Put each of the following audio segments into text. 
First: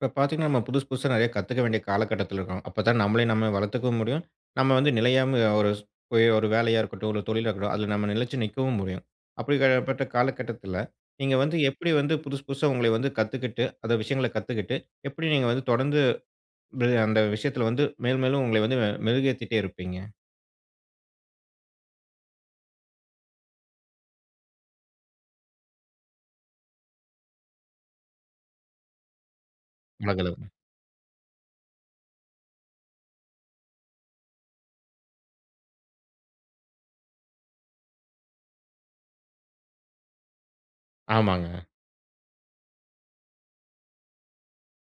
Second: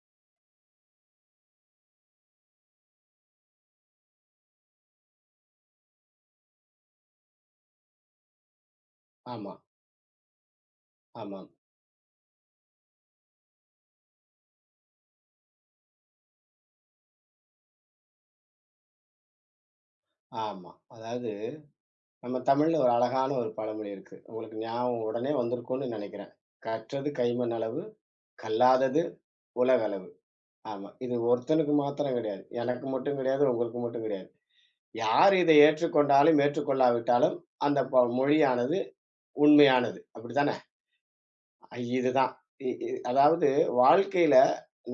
இப்ப பார்த்தீங்கன்னா, நம்ம புதுசு புதுசா நெறைய கத்துக்க வேண்டிய காலகட்டத்தில இருக்கோம். அப்பதான் நம்மளே நம்ம வளர்த்துக்கவும் முடியும். நம்ம வந்து நிலையாம ஒரு போய் ஒரு வேலையா இருக்கட்டும், ஒரு தொழிலா இருக்கட்டும், அதில நம்ம நிலைச்சு நிற்கவும் முடியும். ஆமா, அப்படிப்பட்ட காலகட்டத்தில, நீங்க ஆமாம், வந்து எப்படி வந்து புதுசு புதுசா உங்களை வந்து கத்துக்கிட்டு, அந்த விஷயங்கள கத்துக்கிட்டு, எப்படி நீங்க வந்து தொடர்ந்து அந்த விஷயத்தில வந்து மேலும் மேலும் உங்களை வந்து மெருகேத்திட்டே இருப்பீங்க? ஆமா. அதாவது நம்ம தமிழ்ல ஒரு அழகான ஒரு பழமொழி இருக்கு. உங்களுக்கு ஞாபகம் உடனே வந்திருக்கும்னு நெனைக்கிறேன். "கற்றது கைமண் அளவு, கல்லாதது உலகளவு." உலகளவுல. ஆமா. இது ஒருத்தனுக்கு மாத்திரம் கிடையாது. எனக்கு மட்டும் கிடையாது, உங்களுக்கு மட்டும் கிடையாது. யார் இதை ஏற்றுக்கொண்டாலும், ஏற்றுக்கொள்ளாவிட்டாலும் அந்த மொழியானது உண்மையானது. அப்படித்தானே? ஆமாங்க. இதுதான். இ இ அதாவது வாழ்க்கையில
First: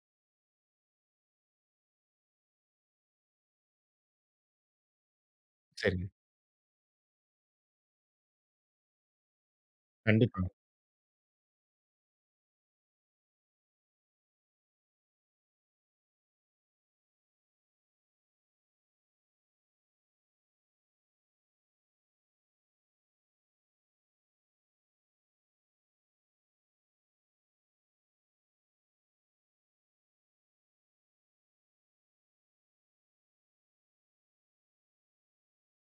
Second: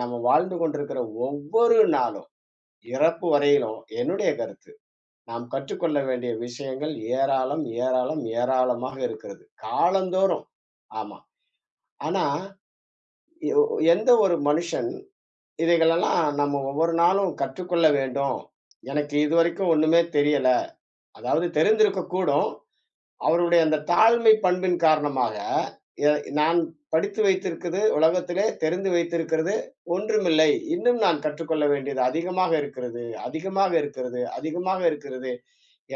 நம்ம வாழ்ந்து கொண்டிருக்கிற ஒவ்வொரு நாளும், இறப்பு வரையிலும் என்னுடைய கருத்து நாம் கற்றுக்கொள்ள சரிங்க. வேண்டிய விஷயங்கள் ஏராளம், ஏராளம், ஏராளமாக இருக்கிறது. கண்டிப்பா. காலந்தோறும். ஆமா. ஆனா, எ எந்த ஒரு மனுஷன் இவைகளெல்லாம் நம்ம ஒவ்வொரு நாளும் கற்றுக்கொள்ள வேண்டும். எனக்கு இதுவரைக்கும் ஒண்ணுமே தெரியல. அதாவது தெரிந்திருக்கக்கூடும். அவருடைய அந்த தாழ்மை பண்பின் காரணமாக, எ நான் படித்து வைத்திருக்குது உலகத்திலே தெரிந்து வைத்திருக்கிறது ஒன்றுமில்லை. இன்னும் நான் கற்றுக்கொள்ள வேண்டியது அதிகமாக இருக்கிறது, அதிகமாக இருக்கிறது, அதிகமாக இருக்கிறது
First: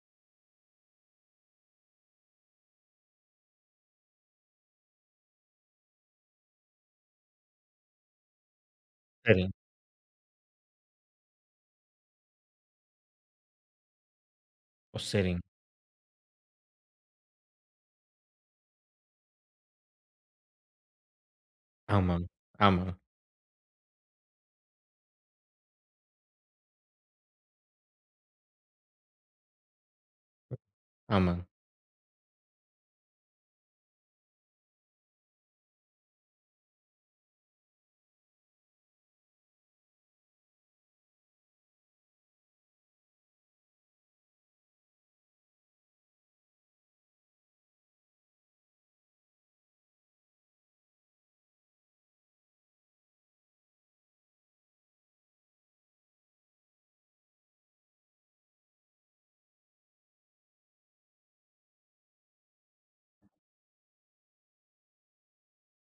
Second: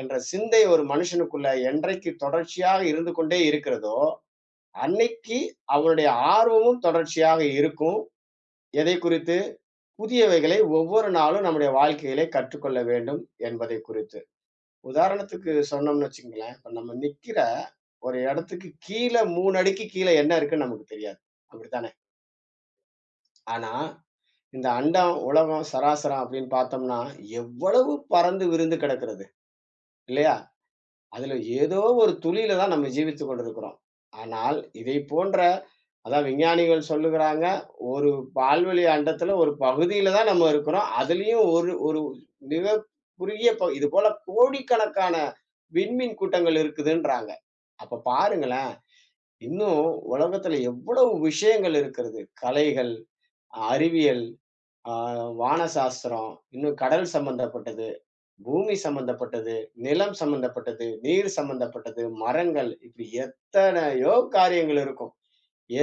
என்ற சிந்தை ஒரு மனுஷனுக்குள்ள என்றைக்கு தொடர்ச்சியாக இருந்து கொண்டே இருக்கிறதோ, அன்னைக்கு அவனுடைய ஆர்வமும் தொடர்ச்சியாக இருக்கும். எதை குறித்து? சரிங்க. புதியவைகளை ஒவ்வொரு நாளும் நம்முடைய வாழ்க்கையிலே கற்றுக்கொள்ள வேண்டும் என்பதை குறித்து. ஓ, சரிங்க. உதாரணத்துக்கு சொன்னோம்னு வச்சுக்கங்களேன், இப்ப நம்ம நிக்கிற ஒரு இடத்துக்கு கீழ 3 அடிக்கு கீழ என்ன இருக்குன்னு நமக்கு தெரியாது. அப்படித்தானே? ஆமாங்க. ஆமாங்க. ஆமாங்க. ஆனா, இந்த அண்டம், உலகம், சராசரம் அப்படின்னு பார்த்தோம்னா, எவ்வளவு பரந்து விரிந்து கிடக்கிறது. இல்லையா? அதுல ஆமாங்க. ஏதோ ஒரு துளியில தான் நம்ம ஜீவித்துக் கொண்டிருக்கிறோம். ஆனால் இதைப் போன்ற அதான் விஞ்ஞானிகள் சொல்லுகிறாங்க, ஒரு பால்வெளி அண்டத்துல ஒரு பகுதியில தான் நம்ம இருக்கிறோம். அதிலயும் ஒரு ஒரு மிகக் குறுகிய இது போல கோடிக்கணக்கான விண்மீன் கூட்டங்கள் இருக்குதுன்றாங்க. அப்ப பாருங்களேன், இன்னும் உலகத்துல எவ்வளவு விஷயங்கள் இருக்கிறது. கலைகள், அறிவியல், ஆ வான சாஸ்திரம், இன்னும் கடல் சம்பந்தப்பட்டது. பூமி சம்பந்தப்பட்டது, நிலம் சம்பந்தப்பட்டது, நீர் சம்பந்தப்பட்டது, மரங்கள் இப்படி எத்தனையோ காரியங்கள் இருக்கும்.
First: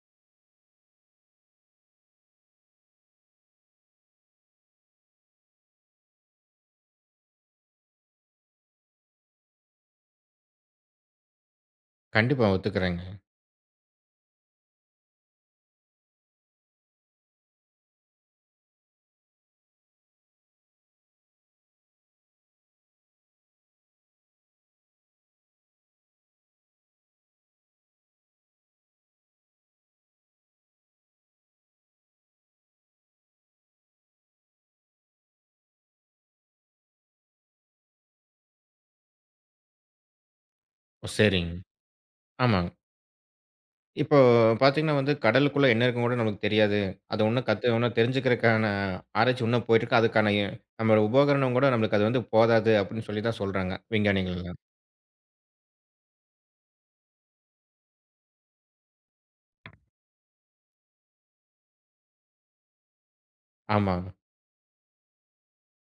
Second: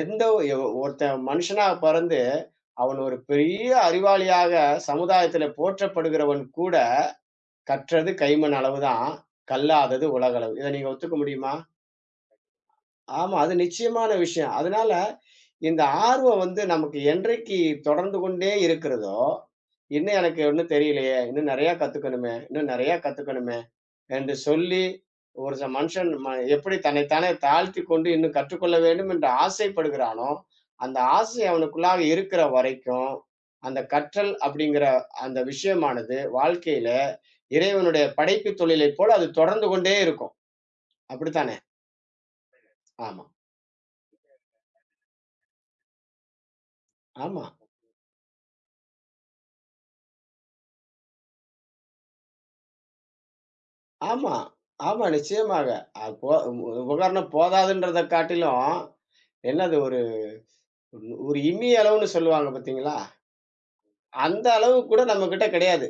எந்த எவ் ஒருத்தன் மனுஷனா பிறந்து, அவன் ஒரு பெரிய அறிவாளியாக சமுதாயத்தில போற்றப்படுகிறவன் கூட, கற்றது கைமண் அளவு தான், கல்லாதது உலகளவு. இத நீங்க ஒத்துக்க முடியுமா? கண்டிப்பா ஒத்துக்கிறேங்க. ஆமா, அது நிச்சயமான விஷயம். அதனால இந்த ஆர்வம் வந்து நமக்கு என்றைக்கு தொடர்ந்து கொண்டே இருக்கிறதோ, "இன்னும் எனக்கு ஒண்ணும் தெரியலையே, இன்னும் நெறையா கத்துக்கணுமே, இன்னும் நெறையா கத்துக்கணுமே." என்று சொல்லி மனுஷன் எப்படி தன்னைத்தானே தாழ்த்தி கொண்டு இன்னும் கற்றுக்கொள்ள வேண்டும் என்று ஆசைப்படுகிறானோ அந்த ஆசை அவனுக்குள்ளாக இருக்கிற வரைக்கும் அந்த கற்றல் அப்படிங்கிற அந்த விஷயமானது வாழ்க்கையில இறைவனுடைய படைப்பு தொழிலை போல அது தொடர்ந்து கொண்டே இருக்கும். ஓ, சரிங்க. அப்படித்தானே? ஆமாங்க. ஆமா, இப்போ பார்த்தீங்கன்னா வந்து கடலுக்குள்ள என்ன இருக்குன்னு கூட நமக்கு தெரியாது. அத ஆமா, இன்னும் கத்து இன்னும் தெரிஞ்சுக்கிறதுக்கான ஆராய்ச்சி இன்னும் போயிட்டுருக்கு. அதுக்கான நம்மளோட உபகரணம் கூட நம்மளுக்கு அது வந்து போதாது அப்படின்னு சொல்லி தான் சொல்றாங்க, ஆமா, விஞ்ஞானிகள் எல்லாம். ஆமா, நிச்சயமாக. அது உபகரணம் போதாதுன்றதை காட்டிலும் என்னது ஒரு ஒரு இம்மி அளவுன்னு சொல்லுவாங்க. பாத்தீங்களா? ஆமாங்க. அந்த அளவு கூட நம்மகிட்ட கிடையாது.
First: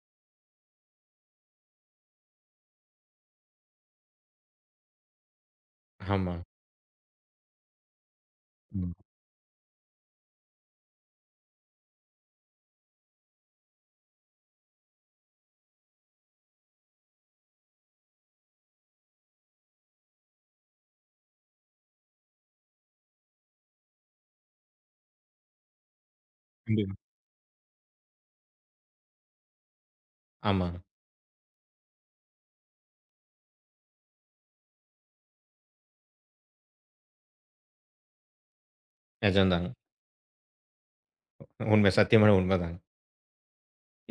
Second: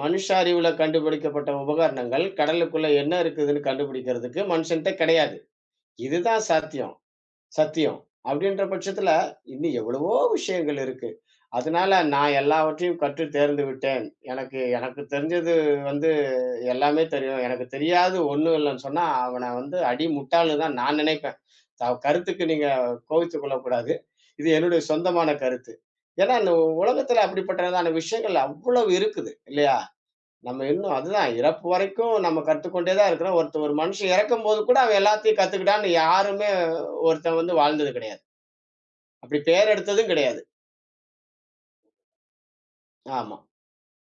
மனுஷாரிவுல கண்டுபிடிக்கப்பட்ட உபகரணங்கள், கடலுக்குள்ள என்ன இருக்குதுன்னு கண்டுபிடிக்கிறதுக்கு மனுஷன்ட்ட கிடையாது. ஆமா. இதுதான் சாத்தியம், சத்தியம். அப்படின்ற ம். பட்சத்துல, இன்னும் எவ்வளவோ விஷயங்கள் இருக்கு. அதனால நான் எல்லாவற்றையும் கற்று தேர்ந்து விட்டேன். எனக்கு எனக்கு தெரிஞ்சது வந்து எல்லாமே தெரியும். எனக்கு தெரியாது ஒண்ணும் இல்லன்னு சொன்னா, அவன வந்து அடி முட்டாள்ன்னு தான் நான் நினைப்பேன். கருத்துக்கு நீங்க கோவித்துக் கொள்ளக்கூடாது. இது என்னுடைய சொந்தமான கருத்து. ஏன்னா, இந்த கண்டிப்பா. உலகத்துல அப்படிப்பட்டதான விஷயங்கள் அவ்வளவு இருக்குது இல்லையா? நம்ம ஆமாங்க. இன்னும் அதுதான் இறப்பு வரைக்கும் நம்ம கத்துக்கொண்டே தான் இருக்கிறோம். ஒரு மனுஷன் இறக்கும்போது கூட அவன் எல்லாத்தையும் கத்துக்கிட்டான்னு யாருமே ஒருத்தன் வந்து வாழ்ந்தது கிடையாது. அப்படி நிஜம்தாங்க. பேர் எடுத்ததும் கிடையாது. உண்மை. சத்தியமான உண்மைதாங்க. ஆமா,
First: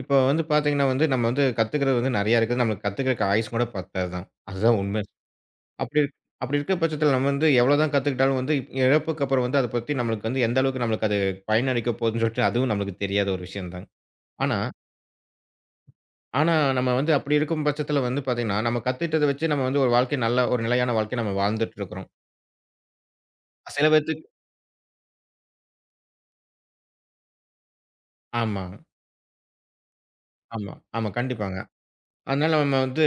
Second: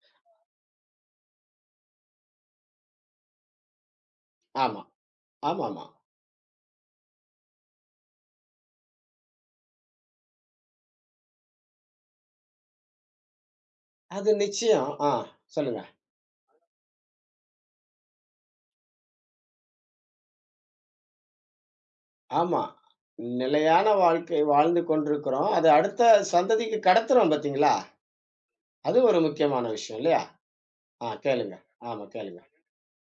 இப்போ வந்து பார்த்தீங்கன்னா வந்து நம்ம வந்து கத்துக்கிறது வந்து நெறையா இருக்குது. நம்மளுக்கு கத்துக்கிறக்கு ஆயுசு கூட பத்தாது தான். அதுதான் ஆமா, உண்மை. ஆமாமா. அப்படி இருக் அப்படி இருக்க பட்சத்தில நம்ம வந்து எவ்வளோதான் கத்துக்கிட்டாலும் வந்து இறப்புக்கு அப்புறம் வந்து அத பத்தி நம்மளுக்கு வந்து எந்த அளவுக்கு நம்மளுக்கு அது பயனளிக்க போகுதுன்னு சொல்லிட்டு அதுவும் நம்மளுக்கு தெரியாத ஒரு விஷயம் தான். அது ஆனா நிச்சயம். ஆ, சொல்லுங்க. ஆனா, நம்ம வந்து அப்படி இருக்கும் பட்சத்தில வந்து பார்த்தீங்கன்னா, நம்ம கத்துக்கிட்டத வச்சு நம்ம வந்து ஒரு வாழ்க்கை நல்ல ஒரு நிலையான வாழ்க்கைய நம்ம வாழ்ந்துட்டு இருக்கிறோம். ஆமா. நிலையான சில பேத்துக்கு வாழ்க்கை வாழ்ந்து கொண்டிருக்கிறோம். அத அடுத்த சந்ததிக்கு கடத்துறோம் பார்த்தீங்களா? ஆமா, அது ஒரு முக்கியமான விஷயம் இல்லையா? ஆமா, ஆமா. ஆ கண்டிப்பாங்க. கேளுங்க. ஆமா கேளுங்க. அதனால நம்ம வந்து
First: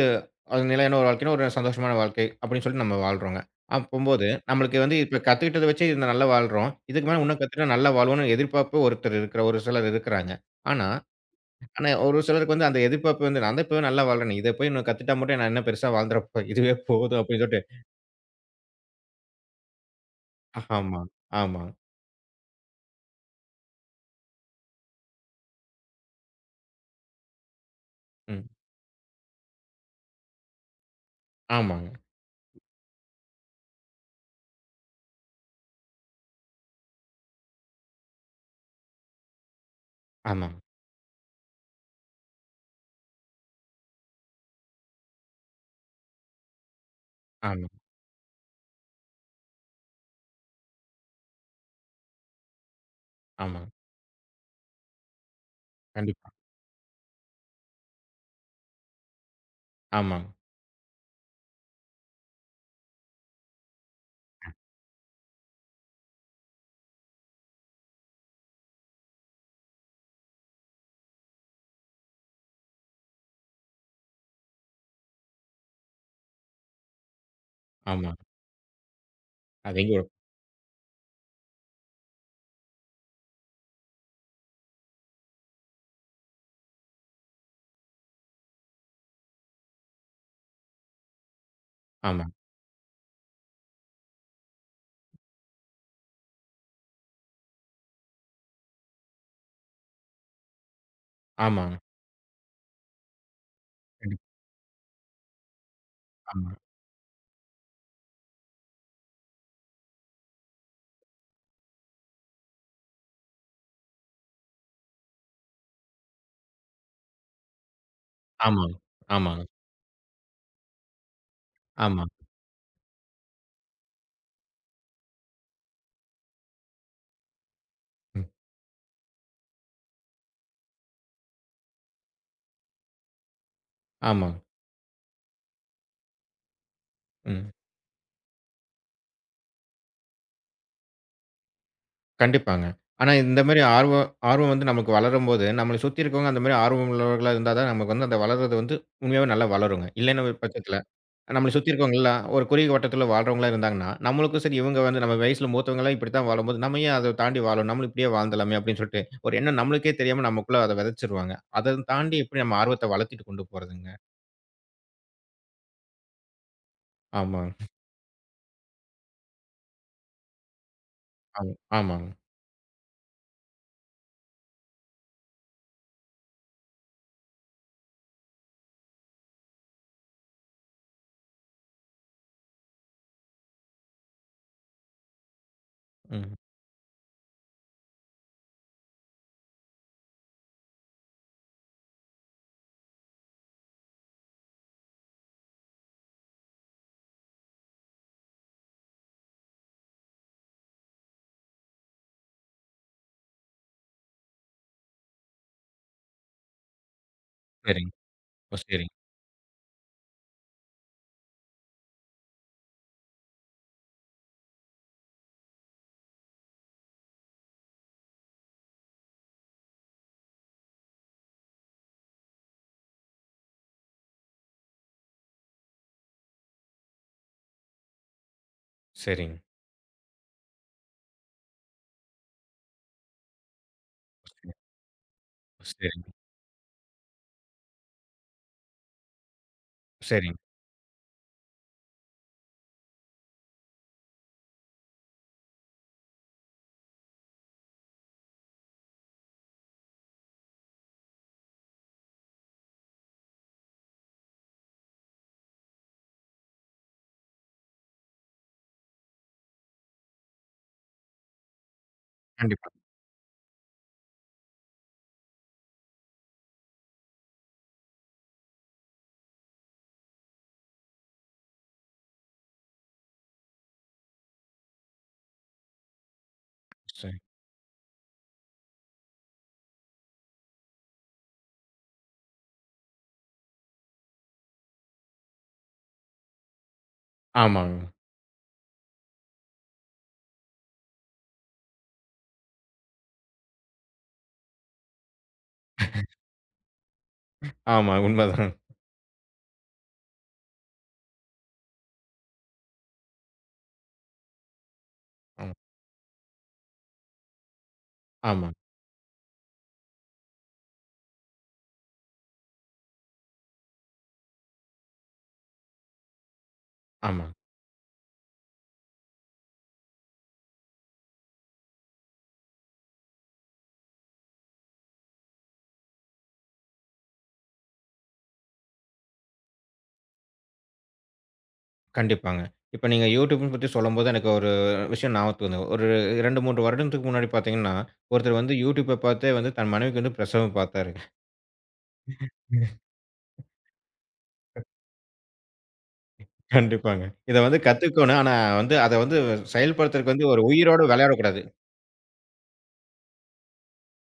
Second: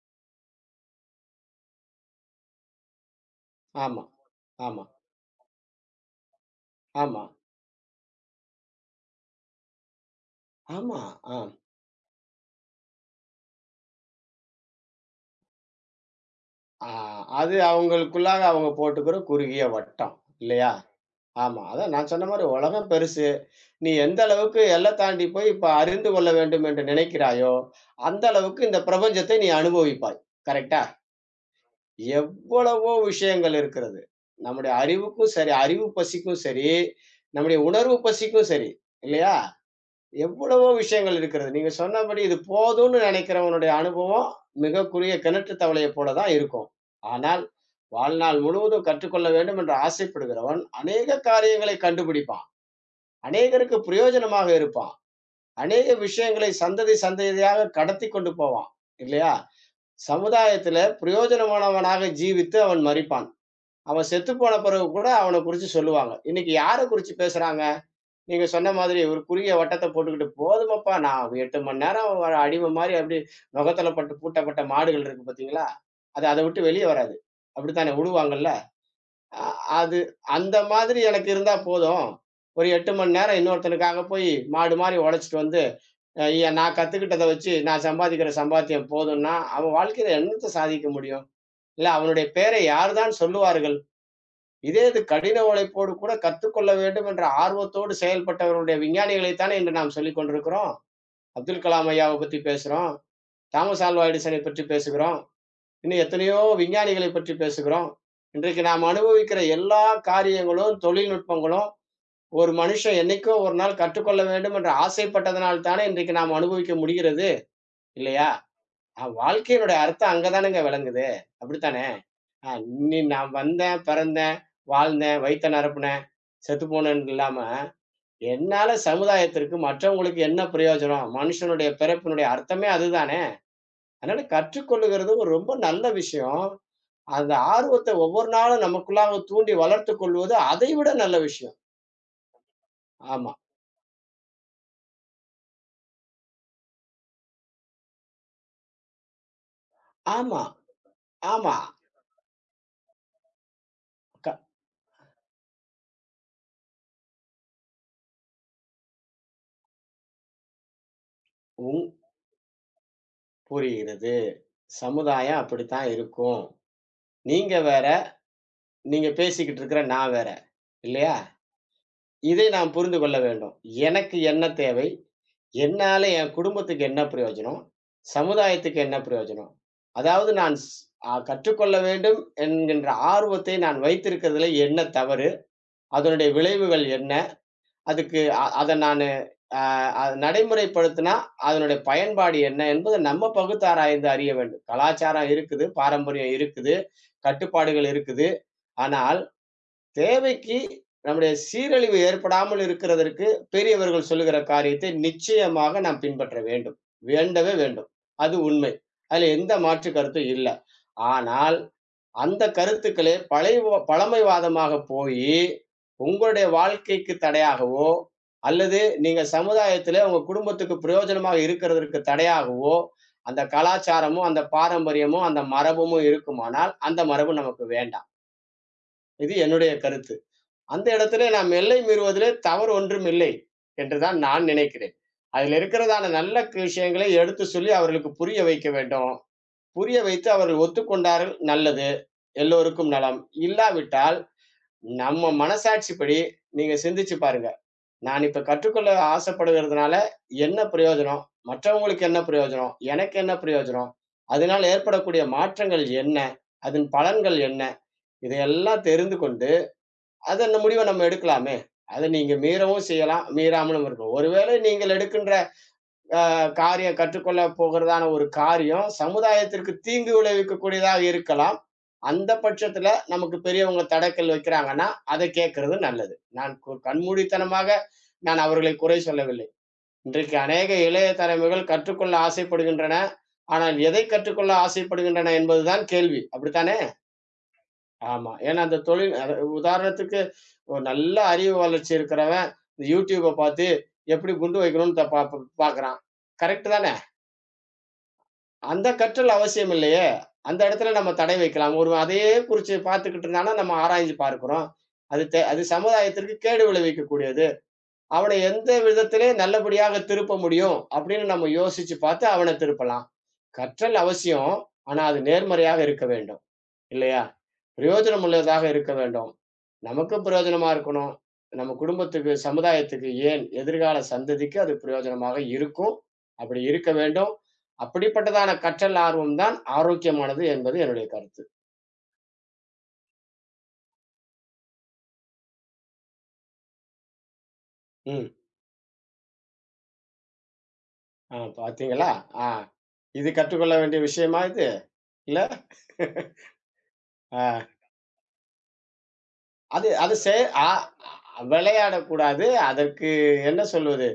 அது நிலையான ஒரு வாழ்க்கைன்னா, ஒரு சந்தோஷமான வாழ்க்கை அப்படின்னு சொல்லிட்டு நம்ம வாழ்றோங்க. ஆமா, அப்பம்போது நம்மளுக்கு ஆமா, வந்து இப்ப கத்துக்கிட்டத வச்சு இந்த நல்லா வாழ்றோம். இதுக்கு ஆமா, மேல இன்னும் கத்துக்கிட்டா நல்லா வாழ்வோம்னு எதிர்பார்ப்பு ஒருத்தர் இருக்கிற ஒரு சிலர் இருக்கிறாங்க. ஆனா, ஆமா. ஆ. ஆனா ஒரு சிலருக்கு வந்து அந்த எதிர்பார்ப்பு வந்து நான் தான் இப்பவே நல்லா வாழ்றேனே, இத போய் இன்னும் கத்துட்டா மட்டும் நான் என்ன பெருசா வாழ்ந்துற போ இதுவே ஆ போதும் அப்படின்னு அது சொல்லிட்டு அவங்களுக்குள்ளாக அவங்க போட்டுக்கிற குறுகிய வட்டம் இல்லையா? ஆமா, ஆமா. ஆமா. அதான் நான் சொன்ன மாரி உலகம் பெருசு. நீ எந்த அளவுக்கு எல்லை தாண்டி போய் இப்ப அறிந்து கொள்ள வேண்டும் என்று நினைக்கிறாயோ, அந்த ம். அளவுக்கு இந்த பிரபஞ்சத்தை நீ அனுபவிப்பாய். கரெக்ட்டா? ஆமாங்க. எவ்வளவோ விஷயங்கள் இருக்கிறது. நம்முடைய அறிவுக்கும் சரி, அறிவு பசிக்கும் சரி, நம்முடைய உணர்வு பசிக்கும் சரி, இல்லையா? ஆமா. எவ்வளவோ விஷயங்கள் இருக்கிறது. நீங்க சொன்னபடி இது போதும்னு நெனைக்கிறவனுடைய அனுபவம் மிகக் குறுகிய கிணற்று தவளையைப் போல தான் இருக்கும். ஆனால், ஆமா, வாழ்நாள் முழுவதும் கற்றுக்கொள்ள வேண்டும் என்று ஆசைப்படுகிறவன், அநேக காரியங்களைக் கண்டுபிடிப்பான். ஆமா. அநேகருக்கு பிரயோஜனமாக இருப்பான். அநேக கண்டிப்பா. விஷயங்களை சந்ததி சந்ததியாக கடத்திக் கொண்டு போவான். இல்லையா? ஆமா, சமுதாயத்தில பிரயோஜனமானவனாக ஜீவித்து அவன் மரிப்பான். அவன் செத்து போன பிறகு கூட அவன குறிச்சு சொல்லுவாங்க. இன்னைக்கு யார குறிச்சு பேசுறாங்க? நீங்க சொன்ன மாதிரி ஒரு குறுகிய வட்டத்த போட்டுக்கிட்டு, போதுமப்பா நான் 8 மணி நேரம் ஒரு அடிமை மாரி அப்டி நொகத்துல பட்டு பூட்டப்பட்ட மாடுகள் இருக்கு பாத்தீங்களா? அது அத விட்டு வெளிய வராது. அப்டித்தானே ஆமா. உழுவாங்கல்ல. அ அதையும் அது ஒரு அந்த மாதிரி எனக்கு இருந்தா போதும். ஒரு 8 மணி நேரம் இன்னொருத்தனுக்காக போய் மாடு மாரி உழைச்சுட்டு வந்து, அ எ நான் கத்துக்கிட்டத வச்சு நான் சம்பாதிக்கிற சம்பாத்தியம் போதும்னா, அவன் வாழ்க்கையில என்னத்த சாதிக்க முடியும்? இல்ல ஆமா, அவனுடைய பேரை யார் தான் சொல்லுவார்கள்? இதே இது கடின உழைப்போடு கூட கத்துக்கொள்ள வேண்டும் என்ற ஆர்வத்தோடு செயல்பட்டவர்களுடைய விஞ்ஞானிகளைத்தானே இன்று நாம் சொல்லிக் கொண்டிருக்கிறோம். அப்துல் ஆமா. கலாம் ஐயாவ பத்தி பேசுறோம். தாமஸ் ஆல்வா கண்டிப் எடிசனை பற்றி பேசுகிறோம். இன்னும் எத்தனையோ ஆமா, விஞ்ஞானிகளைப் பற்றி பேசுகிறோம். இன்றைக்கு நாம் அனுபவிக்கிற எல்லா காரியங்களும், தொழில்நுட்பங்களும் ஒரு மனுஷன் என்னைக்கோ ஒரு நாள் கற்றுக்கொள்ள வேண்டும் என்று ஆசைப்பட்டதனால் தானே இன்றைக்கு நாம் அனுபவிக்க முடிகிறது இல்லையா? ஆமா, ஆமா, வாழ்க்கையினுடைய அர்த்தம் அங்க தானங்க விளங்குது. அப்படித்தானே? ஆமா, ஆ நீ நான் வந்தேன், பிறந்தேன், வாழ்ந்தேன், வயித்த நிரப்புனேன், செத்து போனேன்னு இல்லாம, ம், என்னால சமுதாயத்திற்கு மற்றவங்களுக்கு என்ன பிரயோஜனம்? மனுஷனுடைய பிறப்பினுடைய அர்த்தமே அதுதானே! அதனால ஆமா, கற்றுக்கொள்ளுகிறது ஒரு ரொம்ப நல்ல விஷயம். அந்த ம். ஆர்வத்த ஒவ்வொரு நாளும் நமக்குள்ளாக தூண்டி வளர்த்துக் கொள்வது அதை விட நல்ல விஷயம். கண்டிப்பாங்க. ஆனா ஆமா, இந்த மாரி ஆர்வம் ஆர்வம் வந்து நமக்கு வளரும்போது, நம்மள சுத்தி இருக்கவங்க அந்த மாரி ஆர்வம் உள்ளவர்களா இருந்தா தான் நமக்கு வந்து அந்த வளர்றது வந்து உண்மையாவே நல்லா வளருங்க. இல்லைன்னு ஆமா, பட்சத்தில நம்மள ஆமா. சுத்தி இருக்கவங்கலாம், ஒரு குறுகிய வட்டத்துல வாழ்றவங்களா இருந்தாங்கன்னா, க நம்மளுக்கும் சரி இவங்க வந்து நம்ம வயசுல மூத்தவங்கலாம் இப்படித்தான் வாழும்போது, நம்ம ஏன் அத தாண்டி வாழணும்? நம்மளும் இப்படியே வாழ்ந்துடலாமே அப்படின்னு சொல்லிட்டு, ஒரு எண்ணம் நம்மளுக்கே தெரியாம நமக்குள்ள அத விதைச்சுருவாங்க. அத உங் தாண்டி எப்படி நம்ம ஆர்வத்த வளர்த்திட்டு கொண்டு போறதுங்க? புரிகிறது. சமுதாயம் அப்படித்தான் இருக்கும். நீங்க ஆமாங்க. வேற, நீங்க பேசிக்கிட்டு இருக்கிற நான் வேற. இல்லையா? ஆமா. ஆமாங்க. இதை நாம் புரிந்து கொள்ள வேண்டும். எனக்கு என்ன தேவை? என்னால என் குடும்பத்துக்கு என்ன பிரயோஜனம்? சமுதாயத்துக்கு என்ன பிரயோஜனம்? அதாவது நான் ஸ் அ கற்றுக்கொள்ள வேண்டும் என்கின்ற ஆர்வத்தை நான் வைத்திருக்கிறதுல என்ன தவறு? அதனுடைய ம். விளைவுகள் என்ன? அதுக்கு அ அத நானு அ அத நடைமுறைப்படுத்தினா அதனுடைய பயன்பாடு என்ன என்பது நம்ம பகுத்தாராய்ந்து அறிய வேண்டும். கலாச்சாரம் இருக்குது, பாரம்பரியம் இருக்குது, கட்டுப்பாடுகள் இருக்குது. ஆனால் தேவைக்கு நம்முடைய சீரழிவு ஏற்படாமல் இருக்கிறதற்கு பெரியவர்கள் சொல்லுகிற காரியத்தை நிச்சயமாக நாம் பின்பற்ற வேண்டும். வேண்டவே வேண்டும். சரிங்க. அது ஓ, உண்மை. சரிங்க. அதுல எந்த மாற்று கருத்தும் இல்ல. ஆனால் அந்த கருத்துக்களே பழமைவாதமாக போயி, உங்களுடைய வாழ்க்கைக்கு தடையாகவோ, அல்லது நீங்க சமுதாயத்தில உங்க குடும்பத்துக்கு பிரயோஜனமாக இருக்கிறதற்கு தடையாகவோ, அந்த கலாச்சாரமும், அந்த பாரம்பரியமும், அந்த மரபுமும் இருக்குமானால், அந்த மரபு நமக்கு வேண்டாம். இது சரிங்க. என்னுடைய கருத்து. அந்த இடத்திலே நாம் எல்லை மீறுவதிலே தவறு ஒன்றும் இல்லை என்றுதான் ஓ, நான் சரி. நினைக்கிறேன். அதில் ஓ, இருக்கிறதான சரிங்க. நல்ல விஷயங்களை எடுத்து சொல்லி அவர்களுக்கு புரிய வைக்க வேண்டும். புரிய வைத்து சரிங்க. அவர்கள் ஒத்துக்கொண்டார்கள் நல்லது. எல்லோருக்கும் நலம். இல்லாவிட்டால் நம்ம மனசாட்சிப்படி நீங்க சிந்திச்சு பாருங்க. நான் இப்ப கற்றுக்கொள்ள ஆசைப்படுகிறதுனால என்ன பிரயோஜனம்? மற்றவங்களுக்கு என்ன பிரயோஜனம்? எனக்கு என்ன பிரயோஜனம்? அதனால் ஏற்படக்கூடிய மாற்றங்கள் என்ன? அதன் பலன்கள் என்ன? இதையெல்லாம் தெரிந்து கொண்டு அது அந்த முடிவ நம்ம எடுக்கலாமே! அத நீங்க கண்டிப்பா. மீறவும் செய்யலாம், மீறாமலும் இருக்கலாம். ஒருவேளை நீங்கள் எடுக்கின்ற அ காரியம் கற்றுக்கொள்ள போகிறதான ஒரு காரியம், சமுதாயத்திற்கு தீங்கு விளைவிக்கக்கூடியதாக இருக்கலாம். அந்த பட்சத்துல நமக்கு பெரியவங்க தடக்கல் வைக்கிறாங்கன்னா, அத கேட்கிறது நல்லது. நான் சரி. கண்மூடித்தனமாக நான் அவர்களை குறை சொல்லவில்லை. இன்றைக்கு அநேக இளைய தலைமுறைகள் கற்றுக்கொள்ள ஆசைப்படுகின்றன. ஆனால் எதை கற்றுக்கொள்ள ஆசைப்படுகின்றன என்பதுதான் கேள்வி. அப்படித்தானே? ஆமாங்க. ஆமா. ஏன்னா அந்த தொழில் அ உதாரணத்துக்கு ஒரு நல்ல அறிவு வளர்ச்சி இருக்கிறவன் இந்த யூடியூப பார்த்து எப்படி குண்டு வைக்கணும்னு த- பா- பா- பார்க்கறான். கரெக்ட் தானே? ஆமா. உண்மதான். அந்த கற்றல் அவசியம் இல்லையே. அந்த இடத்துல நம்ம தடை வைக்கலாம். ஒரு அதையே குறிச்சு பார்த்துக்கிட்டு இருந்தானா நம்ம ஆராய்ஞ்சு பார்க்கிறோம். அது தே- ஆமா. அது சமுதாயத்திற்கு கேடு விளைவிக்கக்கூடியது. அவனை ஆமா. எந்த விதத்திலே நல்லபடியாக திருப்ப முடியும் அப்படின்னு நம்ம யோசிச்சு பார்த்து அவனை திருப்பலாம். கற்றல் அவசியம். ஆனா அது நேர்மறையாக இருக்க வேண்டும். இல்லையா? ஆமா. பிரயோஜனம் உள்ளதாக இருக்க வேண்டும். நமக்கும் பிரயோஜனமா இருக்கணும். நம்ம குடும்பத்துக்கு, சமுதாயத்துக்கு ஏன் எதிர்கால சந்ததிக்கு அது பிரயோஜனமாக இருக்கும். அப்படி இருக்க வேண்டும். அப்படிப்பட்டதான கற்றல் ஆர்வம் தான் ஆரோக்கியமானது என்பது என்னுடைய கருத்து. கண்டிப்பாங்க. இப்ப நீங்க யூடியூப் பத்தி சொல்லும்போது, எனக்கு ஒரு விஷயம் ஞாபகத்துக்கு வந்தது. ஒரு 2, 3 வருடத்துக்கு முன்னாடி பார்த்தீங்கன்னா, ம். ஒருத்தர் வந்து யூடியூப்ப பார்த்தே வந்து தன் மனைவிக்கு வந்து பிரசவம் பார்த்தாரு. பாத்தீங்களா? ஆ. இது கற்றுக்கொள்ள வேண்டிய விஷயமா இது? இல்ல? கண்டிப்பாங்க. இத ஆ. வந்து கத்துக்கணும். ஆனா வந்து அத வந்து அது அது செயல்படுத்துறதுக்கு வந்து செ ஒரு அ உயிரோட விளையாடக்கூடாது. விளையாடக்கூடாது. அதற்கு என்ன சொல்வது?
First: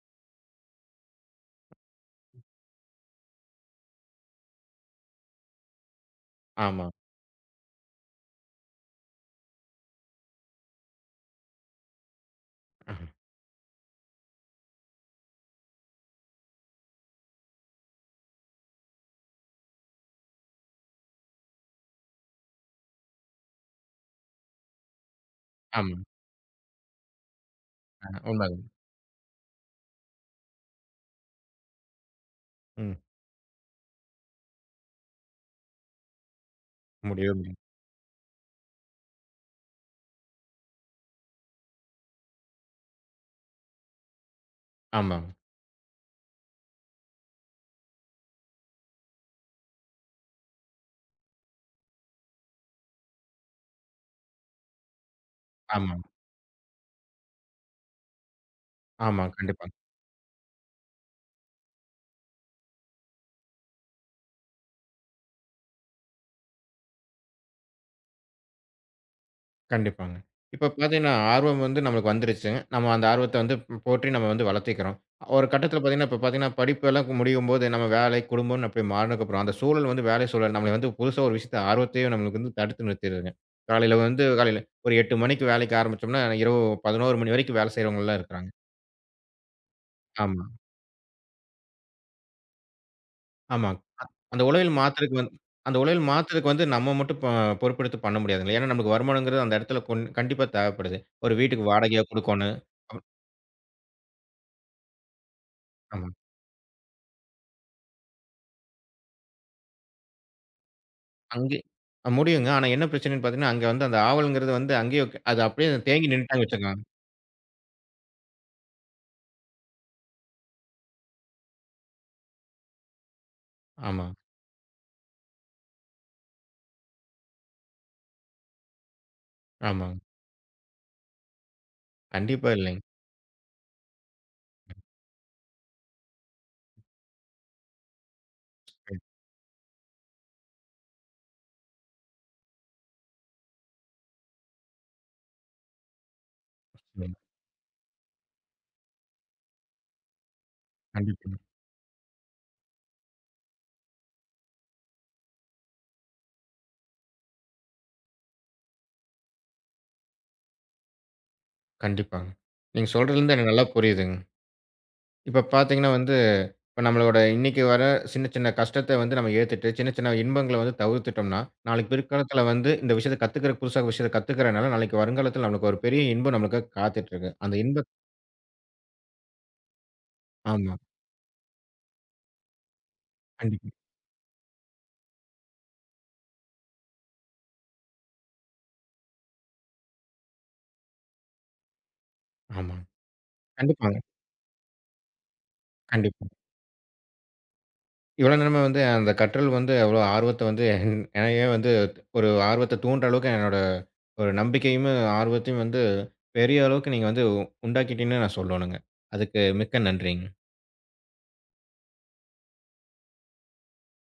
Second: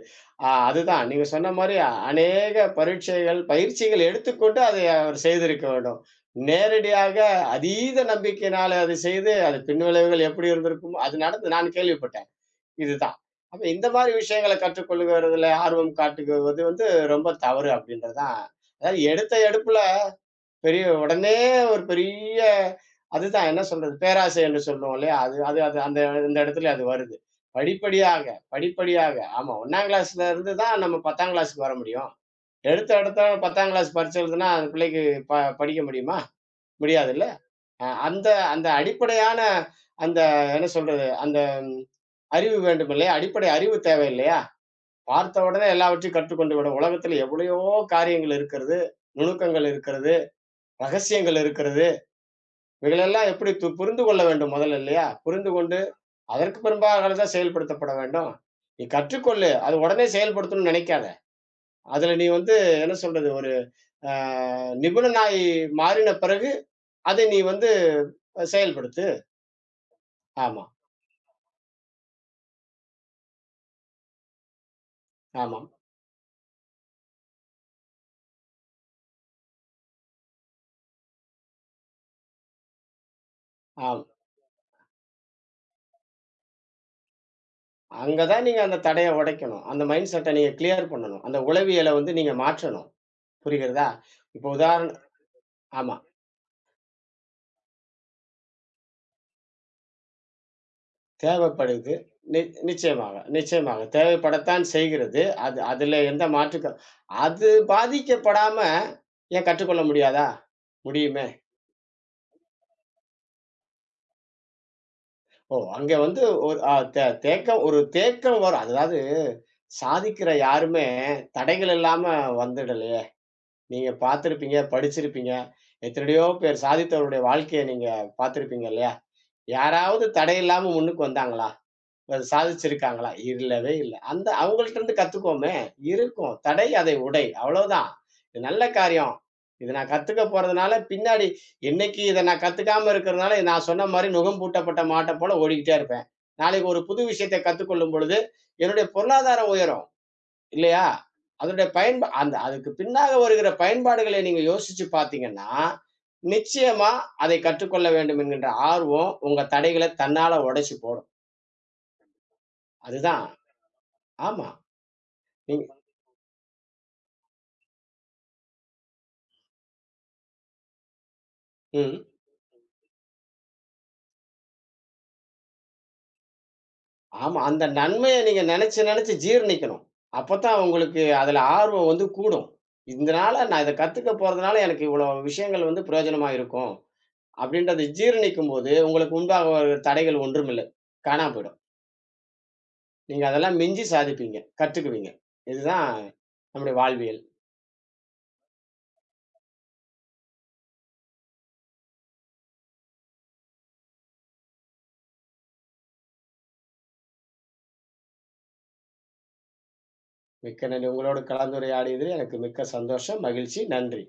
அதுதான் நீங்க சொன்ன மாரி அநேக பரீட்சைகள், பயிற்சிகள் எடுத்துக்கொண்டு அதை அவர் செய்திருக்க வேண்டும். ஆமா. நேரடியாக அதீத நம்பிக்கையினால அதை செய்து, அது பின்விளைவுகள் எப்படி இருந்திருக்குமோ அது நடந்து நான் கேள்விப்பட்டேன். இதுதான். அப்ப இந்த மாரி விஷயங்கள கற்றுக்கொள்ளுகிறதுல ஆர்வம் காட்டுகிறது வந்து ரொம்ப தவறு அப்படின்றதுதான். அதாவது எடுத்த எடுப்புல பெரிய உடனே ஒரு பெரிய அதுதான் என்ன சொல்றது? பேராசை என்று சொல்லுவோம் இல்லையா? அது அது அது ஆமா. அந்த இந்த இடத்துல அது வருது. படிப்படியாக, உண்மதான். படிப்படியாக. ஆமா, 1ஆம் கிளாஸ்ல இருந்து தான் நம்ம 10ஆம் கிளாஸ்க்கு வர முடியும். எடுத்த ம். எடுத்த 10ஆம் கிளாஸ் பரீட்சை எழுதுனா, அந்த பிள்ளைக்கு ப படிக்க முடியுமா? முடியாதுல்ல. முடியவே முடியாது. அ அந்த அந்த அடிப்படையான அந்த என்ன சொல்றது? அந்த அறிவு வேண்டும் இல்லையா? அடிப்படை அறிவு தேவை இல்லையா? ஆமாங்க. பார்த்த உடனே எல்லாவற்றையும் கற்றுக்கொண்டு விட உலகத்துல எவ்வளையோ காரியங்கள் இருக்கிறது. நுணுக்கங்கள் இருக்கிறது. ரகசியங்கள் இருக்கிறது. இவைகளெல்லாம் எப்படி புரிந்து கொள்ள வேண்டும் முதல்ல இல்லையா? புரிந்து கொண்டு, ஆமாங்க. அதற்கு பெரும்பாக தான் செயல்படுத்தப்பட வேண்டும். நீ ஆமா. கற்றுக்கொள்ளு. கண்டிப்பா. அது உடனே செயல்படுத்தணும்னு நினைக்காத. அதுல நீ வந்து என்ன சொல்றது? ஒரு அ நிபுணனாய் மாறின பிறகு, அதை நீ வந்து செயல்படுத்து. கண்டிப்பாங்க. ஆமா, இப்ப பார்த்தீங்கன்னா, ஆர்வம் வந்து நம்மளுக்கு வந்துருச்சு. நம்ம அந்த ஆர்வத்த வந்து போற்றி நம்ம வந்து வளர்த்திக்கிறோம். ஒரு ஆமாம், கட்டத்தில பார்த்தீங்கன்னா, இப்ப பார்த்தீங்கன்னா படிப்பெல்லாம் முடியும்போது, நம்ம வேலை, குடும்பம்னு அப்படி மாறுனதுக்கப்புறம், அந்த சூழல் வந்து வேலை சூழல் நம்மள வந்து புதுசா ஒரு விஷயத்த ஆர்வத்தையே நம்மளுக்கு வந்து தடுத்து நிறுத்திருதுங்க. காலையில ஆம். வந்து காலையில ஒரு 8 மணிக்கு வேலைக்கு ஆரம்பிச்சோம்னா, இரவு 11 மணி வரைக்கும் வேலை செய்றவங்கலாம் அங்க தான் இருக்கிறாங்க. நீங்க அந்த தடைய உடைக்கணும். அந்த மைண்ட் செட்ட ஆமா, நீங்க கிளியர் பண்ணணும். அந்த உளவியல வந்து நீங்க மாற்றணும். ஆமா. புரிகிறதா? அந்த இப்போ உளைச்சல் மாத்துறதுக்கு வந்து அந்த ஆமா. உளைச்சல் மாத்துறதுக்கு வந்து நம்ம மட்டும் பொறுப்பெடுத்து பண்ண முடியாதுங்க. ஏன்னா, நமக்கு வருமானம்ங்கிறது அந்த இடத்துல கண்டிப்பா தேவைப்படுது. ஒரு வீட்டுக்கு தேவைப்படுது. வாடகையா நி குடுக்கோணும். அம் நிச்சயமாக, நிச்சயமாக. தேவைப்படத்தான் செய்கிறது. அது அதுல ஆமா. எந்த மாற்று அது பாதிக்கப்படாம ஏன் கற்றுக்கொள்ள முடியாதா? முடியுமே! அங்கே முடியுங்க. ஆனா என்ன பிரச்சனைன்னு பார்த்தீங்கன்னா, அங்க வந்து அந்த ஆவல்ங்கிறது வந்து அங்கேயே அது ஓ! அப்படியே அங்க தேங்கி வந்து நின்னுட்டாங்கன்னு ஒரு அ வச்சுக்கோங்க. தே தேக்கம் ஒரு தேக்கம் வரும். அதாவது சாதிக்கிற யாருமே தடைகள் இல்லாம வந்துடலையே! நீங்க ஆமா, பார்த்திருப்பீங்க, படிச்சிருப்பீங்க. எத்தனையோ பேர் சாதித்தவருடைய வாழ்க்கைய நீங்க பார்த்திருப்பீங்க இல்லையா? ஆமாங்க. யாராவது தடை இல்லாம முன்னுக்கு வந்தாங்களா? கண்டிப்பா இல்லைங்க. சாதிச்சிருக்காங்களா? இல்லவே இல்ல. அந்த அவங்கள்ட்ட இருந்து கத்துக்குவோமே! இருக்கும். தடை அதை உடை. அவ்வளவுதான். இது நல்ல காரியம். இத நான் கத்துக்க போறதுனால, பின்னாடி இன்னைக்கு இத நான் கத்துக்காம இருக்கிறதுனால, நான் சொன்ன மாரி நுகம் பூட்டப்பட்ட மாட்ட போல ஓடிக்கிட்டே இருப்பேன். நாளைக்கு ஒரு புது ம். விஷயத்த கத்துக்கொள்ளும் பொழுது, என்னுடைய பொருளாதாரம் உயரும். இல்லையா? கண்டிப்பாங்க, அதனுடைய பயன்பா அந்த அதுக்கு பின்னாக வருகிற பயன்பாடுகளை நீங்க யோசிச்சு பார்த்தீங்கன்னா, நிச்சயமா அதை கற்றுக்கொள்ள வேண்டும் என்கின்ற ஆர்வம், உங்க தடைகள தன்னால உடைச்சு போடும். கண்டிப்பாங்க. நீங்க அதுதான். சொல்றதுலருந்து எனக்கு நல்லா புரியுதுங்க. ஆமா. இப்ப நீங்க பார்த்தீங்கன்னா வந்து, இப்ப நம்மளோட இன்னைக்கு வர சின்ன சின்ன கஷ்டத்த வந்து நம்ம ஏத்துட்டு, சின்ன சின்ன இன்பங்கள வந்து தவிர்த்துட்டோம்ன்னா, நாளைக்கு ம். பிற்காலத்துல வந்து இந்த விஷயத்த கத்துக்கிற புதுசா விஷயத்த கத்துக்கிறனால, நாளைக்கு வருங்காலத்துல நம்மளுக்கு ஒரு பெரிய இன்பம் நம்மளுக்காக காத்துட்டு இருக்கு. ஆமா. அந்த அந்த இன்ப நன்மைய நீங்க நெனச்சு, நெனச்சு ஜீரணிக்கணும். அப்பத்தான் ஆமா. உங்களுக்கு அதுல ஆர்வம் வந்து கூடும். இதனால நான் கண்டிப்பா. இத கத்துக்க போறதுனால எனக்கு இவ்வளோ விஷயங்கள் வந்து பிரயோஜனமா இருக்கும். அப்படின்றத ஜீரணிக்கும்போது, உங்களுக்கு உண்டாக ஒரு தடைகள் ஒன்றுமில்லை. காணாம போயிடும். ஆமாங்க. நீங்க அதெல்லாம் மிஞ்சி கண்டிப்பாங்க. சாதிப்பீங்க. கத்துக்குவீங்க. இதுதான் கண்டிப்பா. நம்முடைய வாழ்வியல். இவ்வளோ நேரமா வந்து அந்த கற்றல் வந்து அவ்வளோ ஆர்வத்த வந்து என்னையே வந்து ஒரு ஆர்வத்த தூண்டுற அளவுக்கு என்னோட ஒரு நம்பிக்கையும், ஆர்வத்தையும் வந்து பெரிய அளவுக்கு நீங்க வந்து உண்டாக்கிட்டீங்கன்னு நான் சொல்லணுங்க. அதுக்கு மிக்க நன்றிங்க. மிக்க நன்றி. உங்களோடு கலந்துரையாடியதில் எனக்கு மிக்க சந்தோஷம், மகிழ்ச்சி. நன்றி.